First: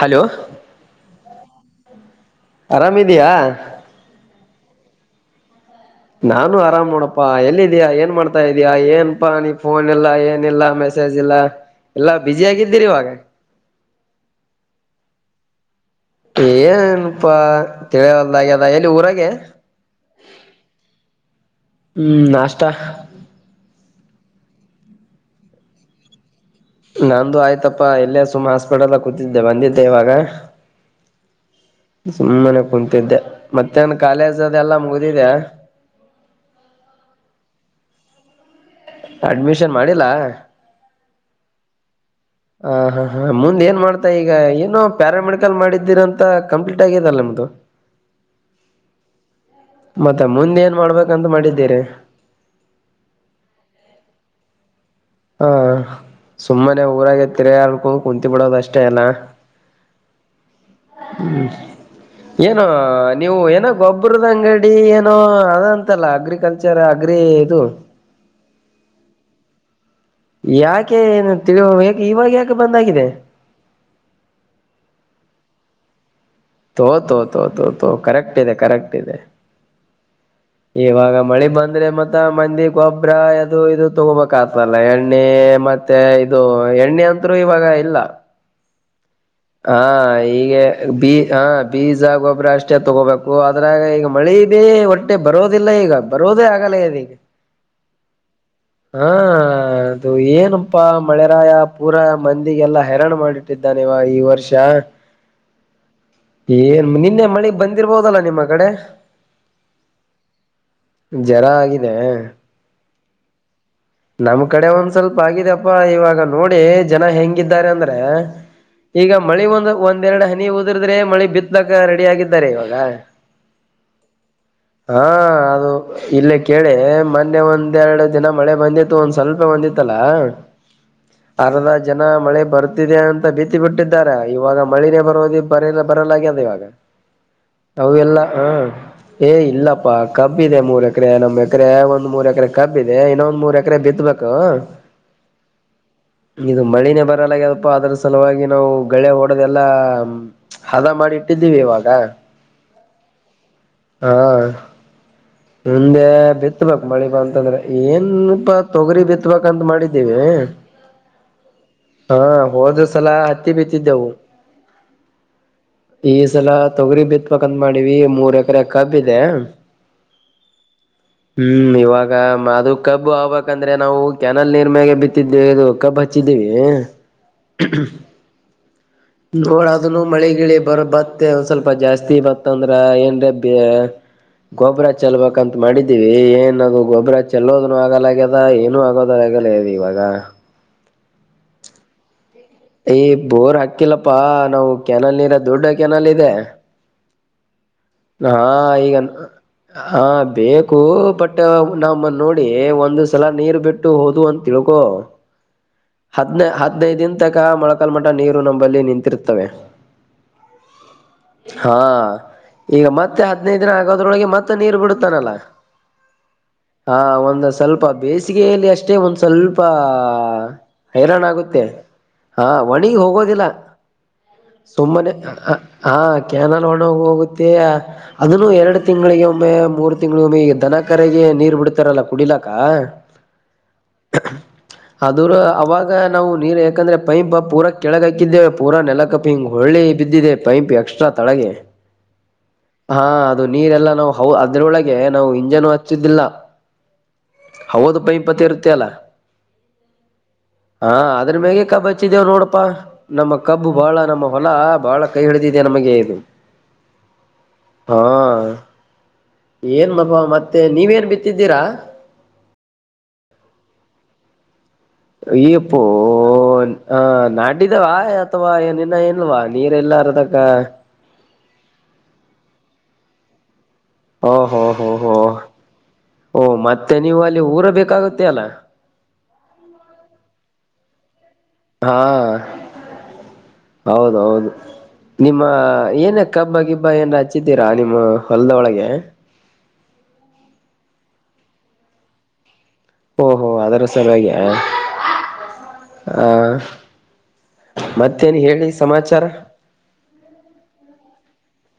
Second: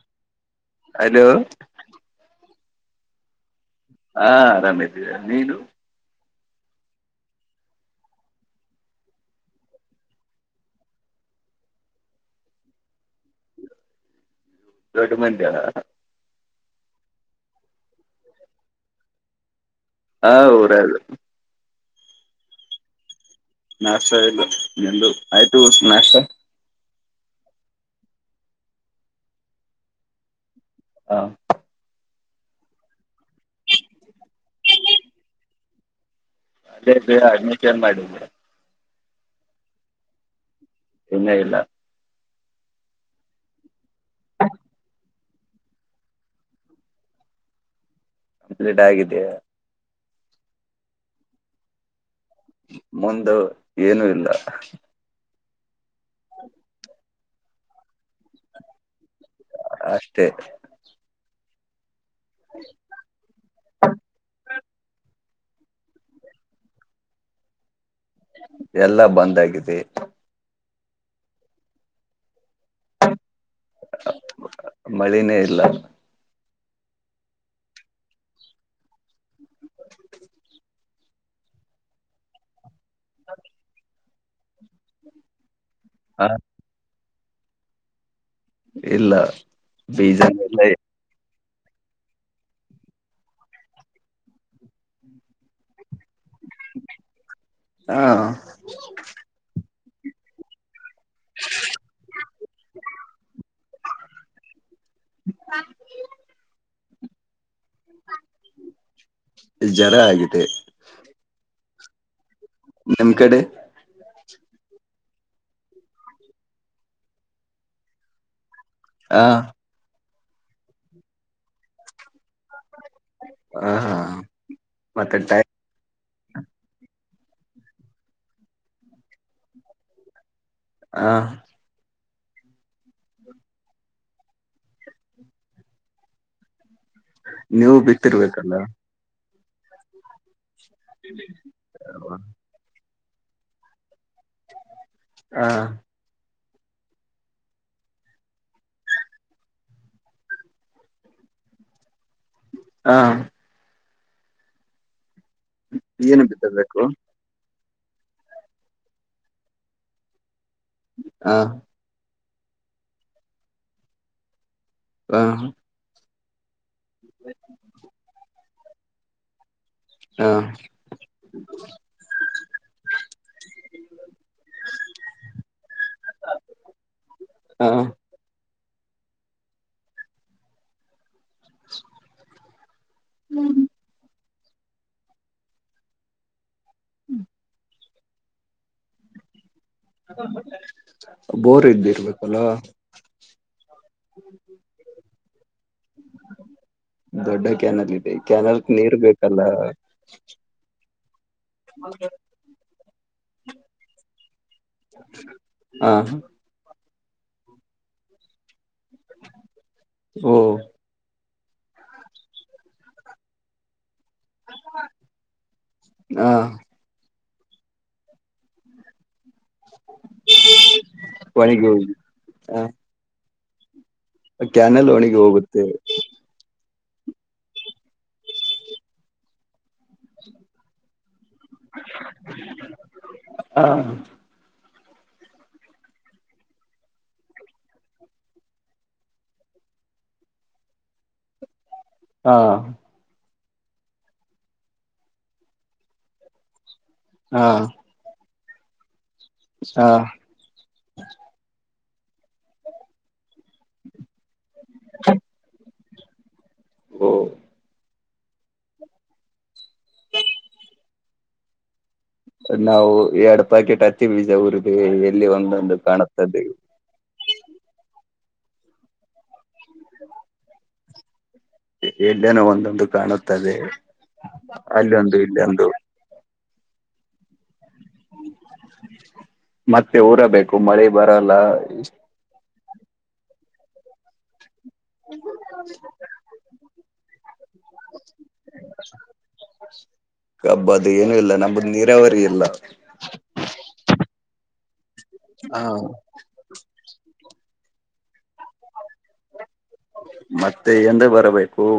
Hello ಹ ಅರಾಮಿದಿಯಾ ಹಾ ಆರಾಮ ಇದೀ ನೀನು ನಾನು ಆರಾಮ್ ಮಾಡೋಪ್ಪಾ ಎಲ್ಲಿದ್ಯಾಾ ಏನ್ ಮಾಡ್ತಾ ಇದೀಯ ಏನಪಾ ನೀ ಫೋನ್ ಇಲ್ಲ ಏನಿಲ್ಲಾ ಮೆಸೇಜ್ ಲ್ಲ ಎಲ್ಲಾ ಬಿುಸಿ ಆಗಿದ್ದೀರಿ ಇವಾಗ ದೊಡ್ಡ ಮಂದಿಯ ಏಏನಪಾ ತಿಳಿಯವಲ್ದಾಗ್ಯ ಅದ ಎಲ್ಲಿ ಊರಾಗ ಹಾ ಊರ ಹ್ಮ್ ನಾಷ್ಟ. ನಾಷ್ಟ ಇಲ್ಲ ಎಂದು ಆಯ್ತು ನಾಷ್ಟ. ನಂದುು ಆಯ್ತಪ್ಪಾ ಎಲ್ಲೇ ಸುಮ ಹಾಸ್ಪಿಟಲ್ ಕೂತಿದ್ದೆ ಬಂದಿದ್ದೆ ಇವಾಗ. ಹ [inaudible] ಸುಮ್ಮನೆ ಕುೂಂತಿದ್ದೆ ಮತ್ತೆನ್ ಕಾಲೇಜ ಅದೆಲ್ಲ ಮುಗಿದಿದೆ. ಅದೇ ಬಿ [unintelligible] ಮಾಡಿದ್ದೆ. ಅಡ್ಮಿಷನ್ ಮಾಡಿಲ್ಲಾ. ಇನ್ನ ಇಲ್ಲ. ಹ ಹಾ ಹಾ ಮುಂದೆ ಏನ್ ಮಾಡ್ತಾ ಈಗ ಏನು. ಪ್ಯಾರಾಮೆಡಿಕಲ್ ಮಾಡಿದ್ದೀರ ಅಂತ ಕಂಪ್ಲೀಟ್ ಆಗಿದೆಲ್ಲ ನಿಮ್ದ. ಕಂಪ್ಲೀಟ್ ಆಗಿದೆಯಾ. ಮತ್ತೆ ಮುಂದೆ ಏನ್ ಮಾಡ್ಬೇಕಂತ ಮಾಡಿದ್ದೀರಿ. ಮುಂದು ಏನುೂ ಇಲ್ಲ. ಹಾ ಸುಮ್ಮನೆ ಊರಾಗ ತಿರಯಾರ್ಗು ಕುಂತ ಬಿಡೋದ ಅಷ್ಟೇ ಅಲ್ಲ. ಅಷ್ಟೇ. ಏನೋ ನೀವು ಏನೋ ಗೊಬ್ಬರದ ಅಂಗಡಿ ಏನೋ. ಅದಂತಲ್ಲ ಅಗ್ರಿಕಲ್ಚರ್ ಅಗ್ರಿ ಇದು. ಎಲ್ಲಾ ಬಂದ್ ಆಗಿದೆ. ಯಾಕೆ ಏತಿ ಇವಾಗ ಯಾಕೆ ಬಂದಾಗಿದೆ. ಮಳಿನೇ ಇಲ್ಲ. ತೋತೋ ತೋತೋತೋ ಕರೆಕ್ಟ್ ಇದೆ ಕರೆಕ್ಟ್ ಇದೆ. ಇವಾಗ ಮಳೆ ಬಂದ್ರೆ ಮತ್ತ ಮಂದಿ ಗೊಬ್ಬರ ಅದು ಇದು ತಗೋಬ. ಲ್ಲ ಎಣ್ಣೆ ಮತ್ತೆ ಹ ಇದು ಎಣ್ಣೆ ಅಂತರು ಇವಾಗ ಇಲ್ಲ. ಇಲ್ಲ. ಹಾ ಬೀಜನ ಇಲ್ಲ ಈಗೆ ಬಿ. ಹಾ ಬೀಜ ಗೊಬ್ಬರ ಅಷ್ಟೇ ತೊಗೋಬೇಕು ಅದ್ರಾಗ ಈಗ ಮಳಿ ಭೀ ಹೊಟ್ಟೆ ಬರೋದಿಲ್ಲ ಈಗ. ಬರುವುದೇ ಆಗಲ್ಲ ಅದ ಈಗ ಹ ಹಾ ಅದು ಏನು. ತಪ್ಪ ಮಳೆರಾಯ ಪೂರ ಮಂದಿಗೆಲ್ಲಾ ಹರಾಣು ಮಾಡಿಟ್ಟಿದ್ದಾನೆವ ಈ ವರ್ಷ. ಏನ್ ಮನಿ. ನಿನ್ನೆ ಮಳಗ್ ಬಂದಿರ್ಬೋದಲ್ಲ ನಿಮ್ಮ ಕಡೆ ಜರ ಆಗಿದೆ ಜರ ಆಗ. [inaudible] ನಿಮ್ ಕಡೆ. ನಮ್ ಕಡೆ ಒಂದ್ ಸ್ವಲ್ಪ ಆಗಿದಪ್ಪಾ ಇವಾಗ ನೋಡಿ ಜನ ಹೆಂಗಿದ್ದಾರೆ ಅಂದ್ರೆ. ಈಗ ಹ ಮಳಿ ಒಂದು ಒಂದೆರಡು ಹನಿ ಓದ್ರಿದ್ರೆ ಮಳಿ ಬಿತ್ಲಕ ರೆಡಿ ಆಗಿದ್ದಾರೆ ಇವ. ಹ ಹಾ ಹಾ ಮತ್ತೆ ಟೈ ಅದು. ಇಲ್ಲ ಕೇಳಿ ಮೊನ್ನೆ ಒಂದ್ರಡು ದಿನ ಮಳೆ ಬಂದಿತ್ತು ಒಂದ್ ಸ್ವಲ್ಪ ಬಂದಿತ್ತಲ. ಹ [unintelligible] ಜನ ಮಳೆ ಬರ್ತಿದೆ ಅಂತ ಭೀತಿ ಬಿಟ್ಟಾರ ಇವಾಗ ಮಳೆಯೇ ಬರೋದು ಬರಲ್ಲ ಬರಲಾಗ್ಯ ಅದ ಇವಾಗ. ನೀವು ಆ ಎಲ್ಲ ಹಾ. ಬಿತ್ತಿರ್ಬೇಕಲ್ಲ ಏ ಇಲ್ಲಪ್ಪಾ ಕಬ್ಬ ಇದೆ ಮೂರ್ ಎಕರೆ ನಮ್ ಎಕರೆ ಒಂದ್ ಮೂರ್ ಎಕರೆ ಕಬ್ಬ ಇದೆ ಇನ್ನೊಂದ್ ಮೂರ್ ಎಕ. ಅಕ್ರ ಬಿತ್ಬೇಕ. ಹಾ ಇದು ಮಳಿನೇ ಬರಲ್ಲ್ಯದಪ್ಪ ಅದ್ರ ಸಲುವಾಗಿ ನಾವು ಳೆ ಹೊಓಡೋದೆಲ್ಲಾ ಹದ ಮಾಡಿ. ಕಟ್ಟಿದ್ದೀವಿ ಇವಾಗ. ಹಾ. ಹಾ ಮುಂದೆ ಬಿತ್ತಬೇಕು ಮಳಿ ಬಂತಂದ್ರೆ. ಏನಪಾ ತೊಗರಿ ಬಿತ್ಬೇಕಂತ ಮಾಡಿದ್ದೀವಿ. ಹಾ. ಹಾ ಹೋದ ಸಲ ಹತ್ತಿ ಬಿತ್ತಿದ್ದೆವು. ಹಾ. ಈ ಸಲ ತೊಗರಿ ಬಿತ್ಪಕಂದ ಮಾಡಿವ ಮೂರ್ ಎಕರೆ ಕಬ್ಬ ಇದೆ ಹಾ ಹ್ಮ್ ಇವಾಗ ಅದು ಕಬ್ಬು ಆಗ್ಬೇಕಕ್ಂದ್ರೆ ನಾವು ಕೆ್ಯನಲ್ ನೀರ್ ಮ್ಯಾಗ ಬಿತ್ತಿದ್ದೆವಿ ಇದು ಕಬ್ಬು ಪಚ್ಚಿದ್ದೀವಿ ಹಾ ನೋಡದನು ಮಳಗಿಳಿ ಬರ ಬತ್ತ ಒಂದ್ ಸ್ವಲ್ಪ ಜಾಸ್ತಿ ಬತ್ತ ಅಂದ್ರೆ ಏನ್ ಗೊಬರ ಚಲ್ಬೇಕಂತ ಮಾಡಿದೀವಿ ಏ ಇನ್ನದು ಗೊಬರಾಜ್ ಚೆಲ್ಲೋ್ನು ಆಗಲ್ಲ ಆ್ಯದ ಏನು ಆಗೋದ ಆಗಲ್ಲ ಇವಾಗ ಬೋರ್ ಇದ್ದಿ ಇರ್ಬೇಕು ಬೋರ್ ಹಾಕಿಲ್ಲಪ್ಪಾ ನಾವು ಕೆ್ಯಾನಲ್ ನೀರ ದೊಡ್ಡ ಕೆ್ಯಾನಲ್ ಇದೆ ದೊಡ್ಡ ಕ್ಯಾನಲ್ ಇದೆ ಹಾ ಕ್ಯಾನಲ್ ಈಗ ನೀರ್ ಬೇಕಲ್ಲ ಹ ಬೇಕು ಬಟ್ ನಮ್ಮ ನೋಡಿ ಒಂದ ಸಲ ನೀರ್ ಬಿಟ್ಟು ಹೋದ ಅಂತ ತಿಳ್ಕೊ ಹ ಹದ್ನ ಹದ್ಿನೈದ ದನ್ ತಕ ಮೊಳಕಲ್ ಮಠ ನೀರು ನಂಬ ಬಲ್ಲಿ ನಿಂತಿರ್ತವೆ ಓ ಹಾ ಈಗ ಮತ್ತೆ ಹದ್ಿನೈದು ದಿನ ಆಗಲ್ ೊಳಗೆ ಮತ್ತೆ ನೀರು ಬಿಡುತ್ತಾನಲ್ಲ ಹ ಹ ಒ ಸ್ವಲ್ಪ ಬೇಸಿಗೆಯಲ್ಲಿ ಅಷ್ಟೇ ಒಂದು್ ಸ್ವಲ್ಪ ಹೈರಾಣ ಆಗುತ್ತೆ ಒಣಗಿ ಹೋಗಿ ಹಾ ಹ ಒಣಗ್ ಹೋಗೋದಿಲ್ಲ ಕ್ಯಾನಲ್ ಸುಮ್ಮನೆ ಒಣಗಿ ಹೋಗುತ್ತೆ ಹಾ ಕನೋ ಹೋಗುತ್ತೆ ಅದನ್ನು ಎರಡು ತಿಂಗಳಿಗೆ ಒಮ್ಮೆ ಮೂರು ತಿಂಗಳಗ ಒಮ್ಮೆ ಈಗ ದನ ಕರೆಗೆ ನೀರ್ ಬಿಡ್ತಾರಲ್ಲ ಕುಡಿಲ ಹ ಅ ಅವಾಗ ನಾವು ನೀರ್ ಯಾಕಂದ್ರೆ ಪೈಂಪ್ ಪೂರಾ ಕೆಳಗ ಹಾಕಿದ್ದೇವೆ ಪೂರ ನೆಲಕಪ್ಪಿ ಹಿಂಗ್ ಹೊಳ್ಳಿ ಬಿದ್ದಿದೆ ಪೈಪ್ ಎಕ್ಸ್ಟ್ರಾ ತಳಗೆ ಹಾ ಹಾ ಅದು ನೀರೆಲ್ಲ ನಾವು ಹ ಅದ್ರೊಳಗೆ ನಾವು ಇಂಜನ್ ಹಚ್ಚಿದ್ದಿಲ್ಲ ಹಾ ಹೌದ ಪೈ ಪತ್ತ ಇರುತ್ತೆ ಅಲ್ಲ ಹಾ ಹಾ ಅದ್ರ ಮ್ಯಗಕ್ಕ ಬಚ್ಚಿದೇವ ನೋಡಪ್ಪಾ ನಮ್ಮ ಕಬ್ಬು ಬಾಳ ನಮ್ಮ ಹೊಲ ಬಹಳ ಕೈ ಹಿಡಿದಿದೆ ನಮಗೆ ಇದು ಓ ಹಾ ಏನ್ ಮಪ ಮತ್ತೆ ನೀವೇನ್ ಬಿತ್ತಿದ್ದೀರಾ ನಾವು ಎರಡ್ ಪ್ಯಾಕೆಟ್ ಹತ್ತೀವಿವಿಜ ಊರಿಗೆ ಈಪ್ಪೋ ಆ ನಾಡಿದಾವ ಅಥವಾ ಏನನ್ನ ಎಲ್ವಾ ನೀರ್ ಎಲ್ಲ ಅರ್ದಕ್ಕ ಎಲ್ಲನೋ ಒಂದೊಂದು ಕಾಣುತ್ತದೆ ಓಹೋ ಹೋ ಅಲ್ಲೊಂದು ಹೋ ಇಲ್ಲೊಂದು ಓ ಮತ್ತೆ ನೀವು ಅಲ್ಲಿ ಊರ ಬೇಕಾಗುತ್ತೆ ಅಲ್ಲ ಮತ್ತೆ ಊರಬೇಕು ಮಳೆ ಬರ ಹಾ ಹೌದ ಹೌದು ನಿಮ್ಮ ಏನ ಕಬ್ಬ ಕಿಬ್ಬ ಏನ್ ಹಚ್ಚಿದ್ದೀರಾ ನಿಮ್ಮ ಹೊಲದ ಒಳಗೆ ಕಬ್ಬ ಅದು ಏನು ಇಲ್ಲ ನಮ್ದ ನೀರಾವರಿ ಇಲ್ಲ ಓಹೋ ಅದರೂ ಸರಿಾಗಿ ಹ ಆ ಮತ್ತೇನ್ ಹೇಳಿ ಸಮಾಚಾರ ಮತ್ತೆ ಎಂದ ಬರಬೇಕು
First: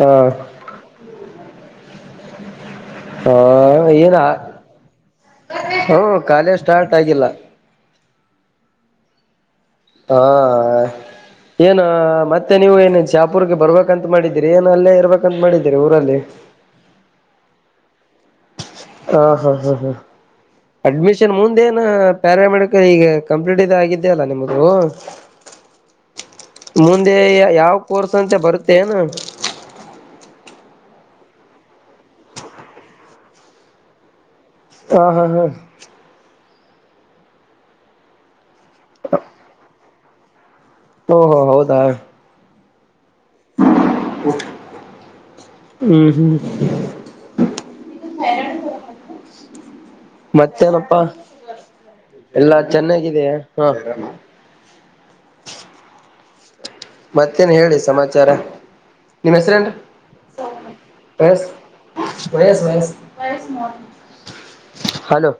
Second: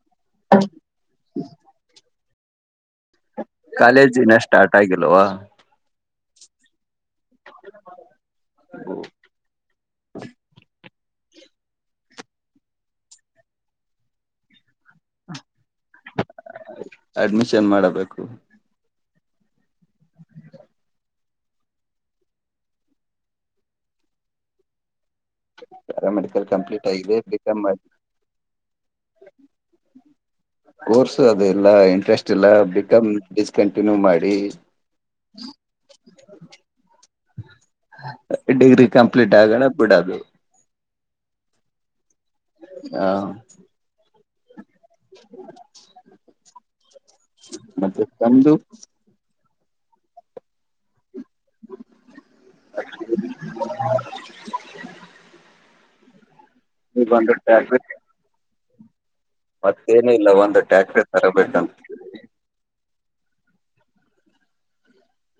ಹಾ ಹಾ ಏನ ಕಾಲೇಜ್ ಇನ್ನ ಸ್ಟಾರ್ಟ್ ಆಗಿಲ್ವಾ ಹ್ಮ ಕಾಲೇ ಸ್ಟಾರ್ಟ್ ಆಗಿಲ್ಲ ಹ್ಮ ಹಾ ಏನ ಮತ್ತೆ ನೀವು ಏನನ್ ಚಾಪುರ್ಗೆ ಬರ್ಬೇಕಂತ ಮಾಡಿದೀರಿ ಏನ್ ಅಲ್ಲೇ ಇರ್ಬೇಕಂತ ಮಾಡಿದ್ದೀರಿ ಊರಲ್ಲಿ ಅಡ್ಮಿಷನ್ ಮಾಡಬೇಕು ಹಾ ಹಾ ಹಾ ಹಾ ಅಡ್ಮಿಷನ್ ಮುಂದೇನ ಪ್ಯಾರಾಮೆಡಿಕಲ್ ಈಗ ಕಂಪ್ಲೀಟ್ ಆಗಿದ್ದೇ ಅಲ್ಲ ನಿಮ್ದು ಪ್ಯಾರಾಮೆಡಿಕಲ್ ಕಂಪ್ಲೀಟ್ ಮುಂದೆ ಆಗಿದೆ ಬಿಕಾಮ್ ಯಾವ ಮಾಡಿ ಕೋರ್ಸ್ ಅಂತ ಬರುತ್ತೆ ನ [unintelligible] ಕೋರ್ಸ ಅದೆ ಇಲ್ಲ ಇಂಟ್ರೆಸ್ಟ್ ಇಲ್ಲ ಬಿಕಾಮ್ ಡಿಸ್ಕಂಟಿನ್ಯೂ ಮಾಡಿ ಹಾ ಹಾ ಹಾ ಡಿಗ್ರಿ ಕಂಪ್ಲಿೀಟ್ ಆಗಣ ಬಿುಡದು ಓ ಹೋ ಹೌದಾ ಹಾ ಹ ಹ್ಮ್ ಹ್ಮ್ ಮತ್ತೆ ನಮ್ದು ಮತ್ತೇನಪ್ಪಾ ಎಲ್ಲಾ ಚೆನ್ನಾಗಿದ ಹಾ ಈಗ ಒಂದು ಮತ್ತೇನ್ ಹೇಳಿ ಟ್ಯಾಕ್ಟ್ರಿ ಸಮಾಚಾರ ನಿಮ್ಮ್ ಹೆಸ್ರೇನ್ ಮತ್ತೇನು ಇಲ್ಲ ಒಂದು ಟ್ಯಾಕ್ಟ್ರಿ ವಯಸ್ ತರಬೇಕಂತ ವಯಸ್ ವಯಸ್ ಹಲೋ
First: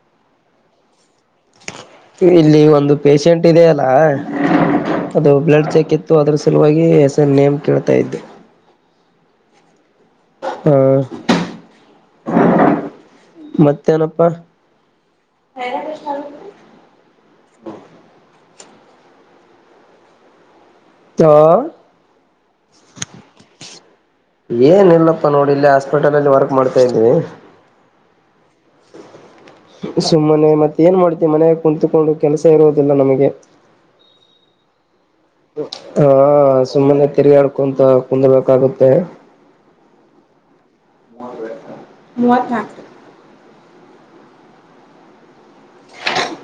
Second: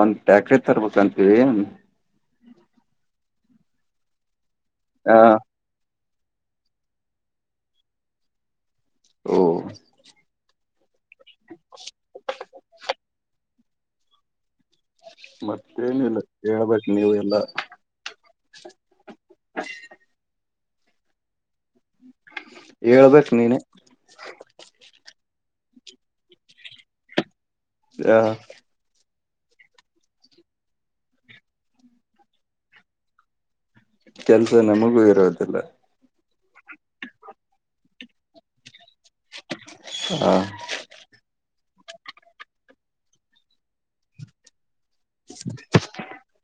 ಒಂದ್ ಟ್ಯಾಕ್ರಿ ತರ್ಬೇಕಂತೀವಿ ಇಲ್ಲಿ ಒಂದು ಪೇಶೆಂಟ್ ಇ ಅಲ್ಲ ಹ ಅದು ಬ್ಲಡ್ ಚೆಕ್ ಇತ್ತು ಅದ್ರ ಸಲುವಾಗಿ ಹೆಸ ನೇಮ್ ಕೇಳ್ತಾ ಇದ್ದೆ ಓ ಹ್ಮ ಮತ್ತೇನಪ್ಪಾ ಮತ್ತೇನಿಲ್ಲ ಹೇಳ್ಬೇಕು ನೀವು ಎಲ್ಲಾ ಹ ಹೇಳ್ಬೇಕ್ ನೀನೆ ಏನ್ ಇಲ್ಲಪ್ಪ ನೋಡಿ ಇಲ್ಲೇ ಹಾಸ್ಪಿಟಲ್ ಅಲ್ಲಿ ವರ್ಕ್ ಮಾಡ್ತಾ ಇದ್ದೀ ಹ ಸುಮ್ಮನೆ ಮತ್ತೆ ಏನ್ ಮಾಡ್ತೀವಿ ಮನೆಾಗ ಕುತ್ಕೊಂಡು ಕೆಲಸ ಇರುೋದಿಲ್ಲ ನಮಗೆ ಕೆಲ್ಸ ನಮಗೂ ಇರೋದಿಲ್ಲ ಹಾ ಸುಮ್ಮನೆ ತಿರ್ಗಾಡ್ಕೊಂತ ಕುಂದರ್ಬೇಕಾಗುತ್ತೆ ಹಾ ಮೂವತನ್ಕ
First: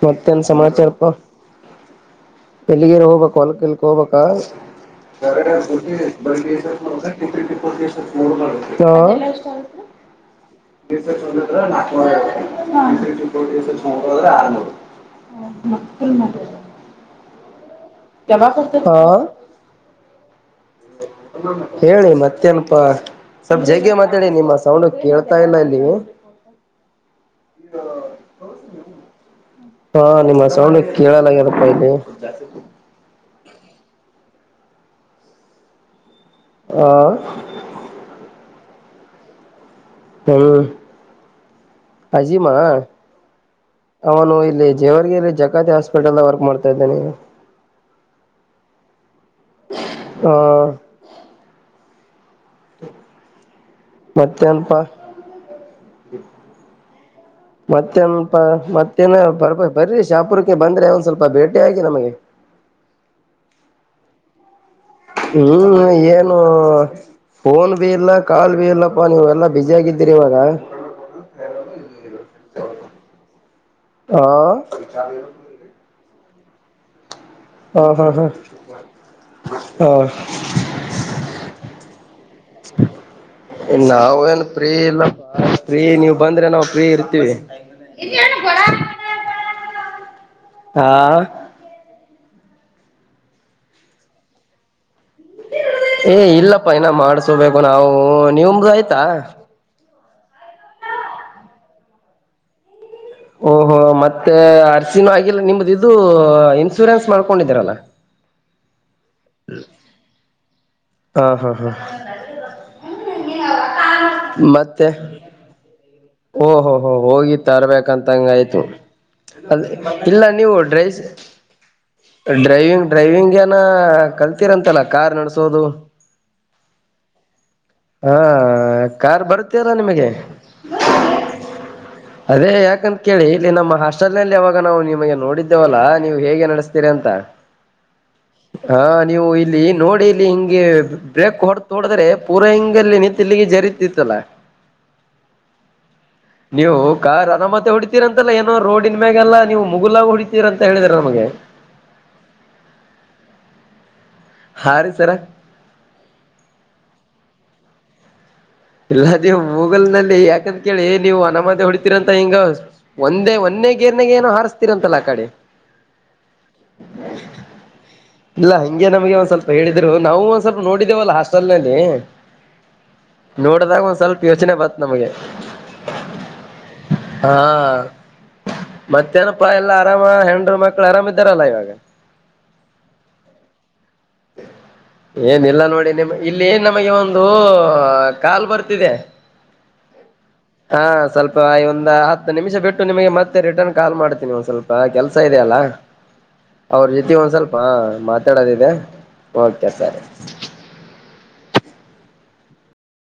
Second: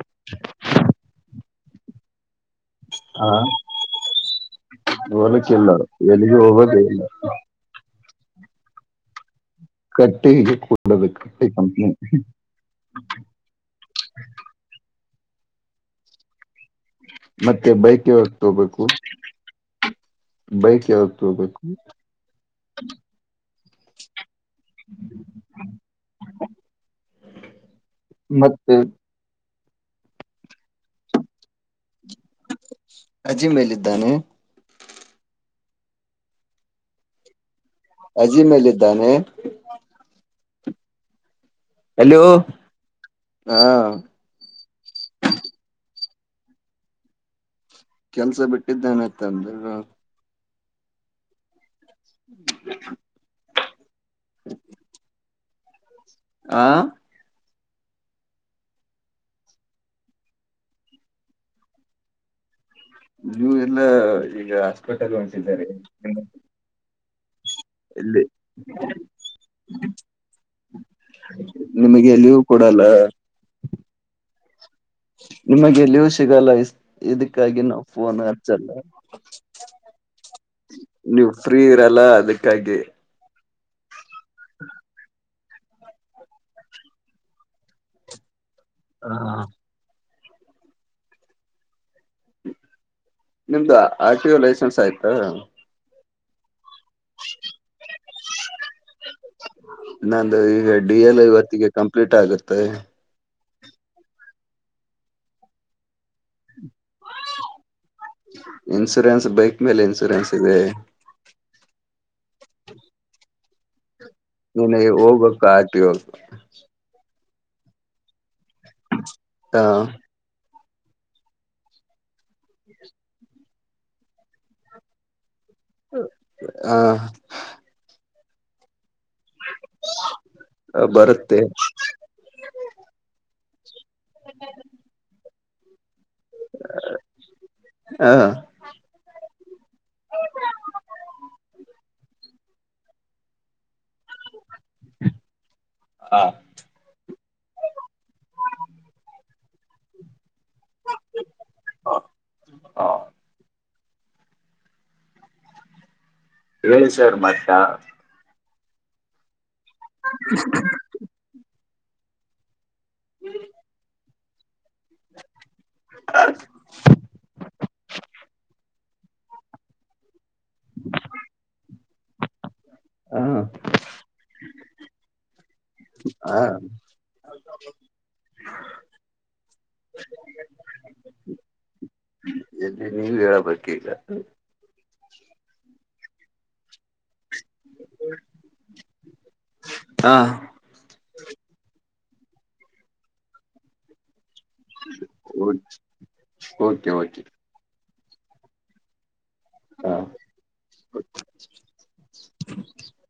ಮತ್ತೆನ್ ಸಮಾಚಾರಪ್ಪ ಬೆಳ್ಳಿಗೇರ್ ಹ ಹೋಗ್ಬೇಕ ಹೊಲ್ಕಲ್ಕ್ ಹೋಗ್ ಹೋಲಿಕ್ಕಿಲ್ಲ ಎಲ್ಲಿಗೂ ಹೋಗೋದೇ ಇಲ್ಲ ಚಲ್ಪ ಕಟ್ಟಿಗೆ ಕೊಡಬೇಕು ಕಟ್ಟಿ ದಿದ್ರೆ ಕಂಪ್ನಿ ನಾಲ್ಕವರೆ ದ್ರೆ ಆರ ಹ ಹಮ್ಮ ಮತ್ತೆ ಬೈಕ್ ಯಾವಾಗ ತೋಬೇಕು ಹ ಬೈಕ್ ಯಾವತ್ತು ಹೋಗ್ಬೇಕು ಸ್ವಲ್ಪ್ ಜಗ್ ಮಾತಾಡಿ ನಿಮ್ಮ ಸೌಂಡ ಕೇಳ್ತಾ ಇಲ್ಲ ಇಲ್ಲಿ ಮತ್ತೆ ಹಾ ನಿಮ್ಮ್ ಸೌಂಡ ಕೇಳಲಾಗ್ಯಾದಪ ಇದು ಅಜಿ ಮೇಲಿದ್ದಾನೆ ಹ ಅಜೀ ಮೇಲ್ಲ ಇದ್ದಾನೆ ಹ್ ಹಲೋ ಅಜೀಮ ಆ ಅವನು ಇಲ್ಲಿ ಜೇವರ್ಗಿಲ್ಲಿ ಜಕಾತಿ ಹಸ್ಪ ಪಟಲ್ಲ ವರ್ಕ್ ಮಾಡ್ತಾ ಇದ್ದೇನೆ ನೀ ಕೆಲ್ಸ ಬಿಟ್ಟಿದ್ದನೆತ್ ಅಂದ್ರ [inaudible] ಹ್ಮ. ಮತ್ತೆನಪಾ. ಹಾ. ಮತ್ತೆಪ ಮತ್ತೇನ ಬರ್ಬ ಬರಿ ಶಾಪುರಕ್ಕೆ ಬಂದ್ರೆ ಒಂದ ಸ್ವಲ್ಪ ಭೇಟಿ ಆಾಗಿಿ ನಮಗೆ. ಹ. ನೀವು ಎಲ್ಲ ಈಗ. ಹಾಸ್ಪಿಟಲ್ ಹೊಂಟಿದ್ದಾರೆ ಹ್ಮ್ ಏನು. ಫೋನ್ ಬಿ ಇಲ್ಲ ಇಲ್ಲಿ ಕಾಲ್ ಭ ಇಲ್ಲಪ್ಪ ನೀ್ ಎಲ್ಲಾ ಬಿಸಿ ಆಗಿದ್ದೀರಿ ಇವಾಗ. ನಿಮಗೆ ಎಲ್ಲಿಯೂ ಕೂಡಲ್ಲ. ಹ ನಿಮಗೆಲ್ಲಿಯೂ ಸಿಗಲ್ಲ. ಇದಕ್ಕಾಗಿ ನಾವು ಹ ಹಾ ಫೋನ್ ಹಾ ಹಚ್ಚಲ್ಲ. ಹಾ ನೀವು ಫ್ರೀ ಇರಲ್ಲ ಅದಕ್ಕಾಗಿ. ಇ ನಾವು ಏನ್ ಪ್ರೀ ಇಲ್ಲ. ಫ್ರೀ ನೀವು್ ಬಂದ್ರೆ ನಾವು ಫ್ರೀ ಇರ್ತೀವಿ. ಹಾ. ಹಾ. ನಿಮ್ದು ಆರ್ಟಿೋ ಲೈಸೆನ್ಸ್ ಆಯ್ತಾ. ಏ ಇಲ್ಲಪ್ಪ ಇನ ಮಾಡ್ಸೋಬೇಕು ನಾವು ನೀಮ್ಮದು ಆಯ್ತಾ. ನಂದು ಈಗ ಡಿ ಎಲ್ ಐ ಹೊತ್ತಿಗೆ ಕಂಪ್ಲೀಟ್ ಆಗುತ್ತೆ. ಓಹೋ ಮತ್ತೆ ಅರಸಿನ ಆಗಿಲ್ಲ ನಿಮ್ದ ಇದು ಇನ್ಸೂರೆನ್ಸ್ ಮಾಡ್ಕೊಂಡಿದೀರಲ್ಲ. ಇನ್ಸೂರೆನ್ಸ್ ಬೈಕ್ ಮೇಲೆ ಇನ್ಸೂರೆನ್ಸ್ ಇದೆ. ಹಾ ಹಾ ಹಾ. ನೀನ ಮತ್ತೆ ಹೋಗ್ಕ್ಕ ಆಟ ಹೋಗು. ಓಹೋ ಹೋ್ ಹೋಗಿ ತರ್ಬೇಕಂತಂಗ ಆಯ್ತು ಅದ ಇಲ್ಲ ನೀವು. ಡ್ರೈಸ್ ಡ್ರೈವಿಂಗ್ ಡ್ರೈವಿಂಗ್ ಏನ ಕಲ್ತಿರಂತೆಲ್ಲ ಕಾರ್ ನಡಸ. ಹ. ಹಾ ಕಾರ್ ಬರುತ್ತೀರ ನಿಮಗೆ. ಹ ಬರುತ್ತೆ ಅದೇ ಯಾಕಂತ ಕೇಳಿ ಇಲ್ಲಿ ನಮ್ಮ ಹಾಸ್ಟೆಲ್ ನಲ್ಲಿ ಯಾವಾಗ ನಾವು ನಿಮಗೆ ನೋಡಿದ್ದೇವಲ್ಲಾ. ನೀವು ಹೇಗೆ ನಡೆಸ್ತೀರಿ ಅಂತ ಹ ಹಾ ನೀವು ಇಲ್ಲಿ ನೋಡಿ ಇಲ್ಲಿ ಹಿಂಗೆ ಬ್ರೇಕ್ ಹೊಡೆತ ಹೊೋಡಿದ್ರೆ. ಪೂರ ಇಂಗಲ್ಲಿ ನಿಂತಲ್ಲಿಗೆ ಜರಿತಿತ್ತಲ ಹ ನೀವು. ಕಾರ್ ನಮ್ಮ ಮತ್ತೆ ಹ ಹೊಡಿತೀರ ಅಂತಲ್ಲಾ ಏನೋ ರೋಡನ್ ಮ್ಯಾಗಲ್ಲ ನೀವು ಮುಗುಲಾಗ ಹೊಡಿತೀರ ಅಂತ ಹೇಳಿದ್ರ ನಮಗೆ. [inaudible] [unintelligible] ಹಾ. ಹಾ ರೀ ಸರ. ಹೇಳ ಸರ್ ಮತ್ತ. ಇಲ್ಲ ನೀವು ಗೂಗಲ್ ನಲ್ಲಿ ಯಾಕಂತ ಕೇಳಿ ನೀವು ಅನಮದ ಹೊ. ಂತ ಹಿಂಗ ಒಂದೇ ಒಂದೇ ಗೇರ್ನ ಏನು ಹಾರ. ಂತಲ್ಲ ಆ ಕಡೆ ಇಲ್ಲ. ಹಂಗೆ ನಮಗೆ ಒಂದ್ ಸ್ವಲ್ಪ ಹೇಳಿದ್ರು ನಾವು ಒಂದ ಸ್ವಲ್ಪ ನೋಡಿದ್ದೇವಲ್ಲಾ ಹಾಸ್ಟೆಲ್ ನಲ್ಲಿ. ನೋಡದಾಗ ಒಂದ್ ಸ್ವಲ್ಪ ಯೋಚನೆ ಬತ್ ನಮ್ಗೆ. ಹ ಹಾ. ಮತ್ತೇನಪ್ಪ ಎಲ್ಲಾ ಆರಾಮ ಹೆಂಡರು ಮಕ್ಕಳು ಆರಾಮ್ ಇದ್ದಾರಲ್ಲ ಇವಾಗ. ನೀವ ಹೇಳ ಬ ಇಲ್ಲ. ಏನಿಲ್ಲ ನೋಡಿ ನಿಮ ಇಲ್ಲಿ ನಮಗೆ ಒಂದು ಕಾಲು ಬರ್ತಿದೆ ಹ ಹಾ ಸ್ವಲ್ಪ ಒಂದು ಹತ್ತು ನಿಮಿಷ ಬಿಟ್ಟು ನಿಮಗೆ ಮತ್ತೆ ರಿಟರ್ನ್ ಕಾಲ್ ಮಾಡ್ತೀನಿ. ಸ್ವಲ್ಪ ಕೆಲ್ಸ ಇದೆಯಲ್ಲ ಅವ್ರ ಓಕೆ ಜೊತೆ ಓಕೆ ಒಂದ್ ಸ್ವಲ್ಪ ಮಾತಾಡೋದಿದೆ ಕೆ ಸರಿ. ಹ [unintelligible]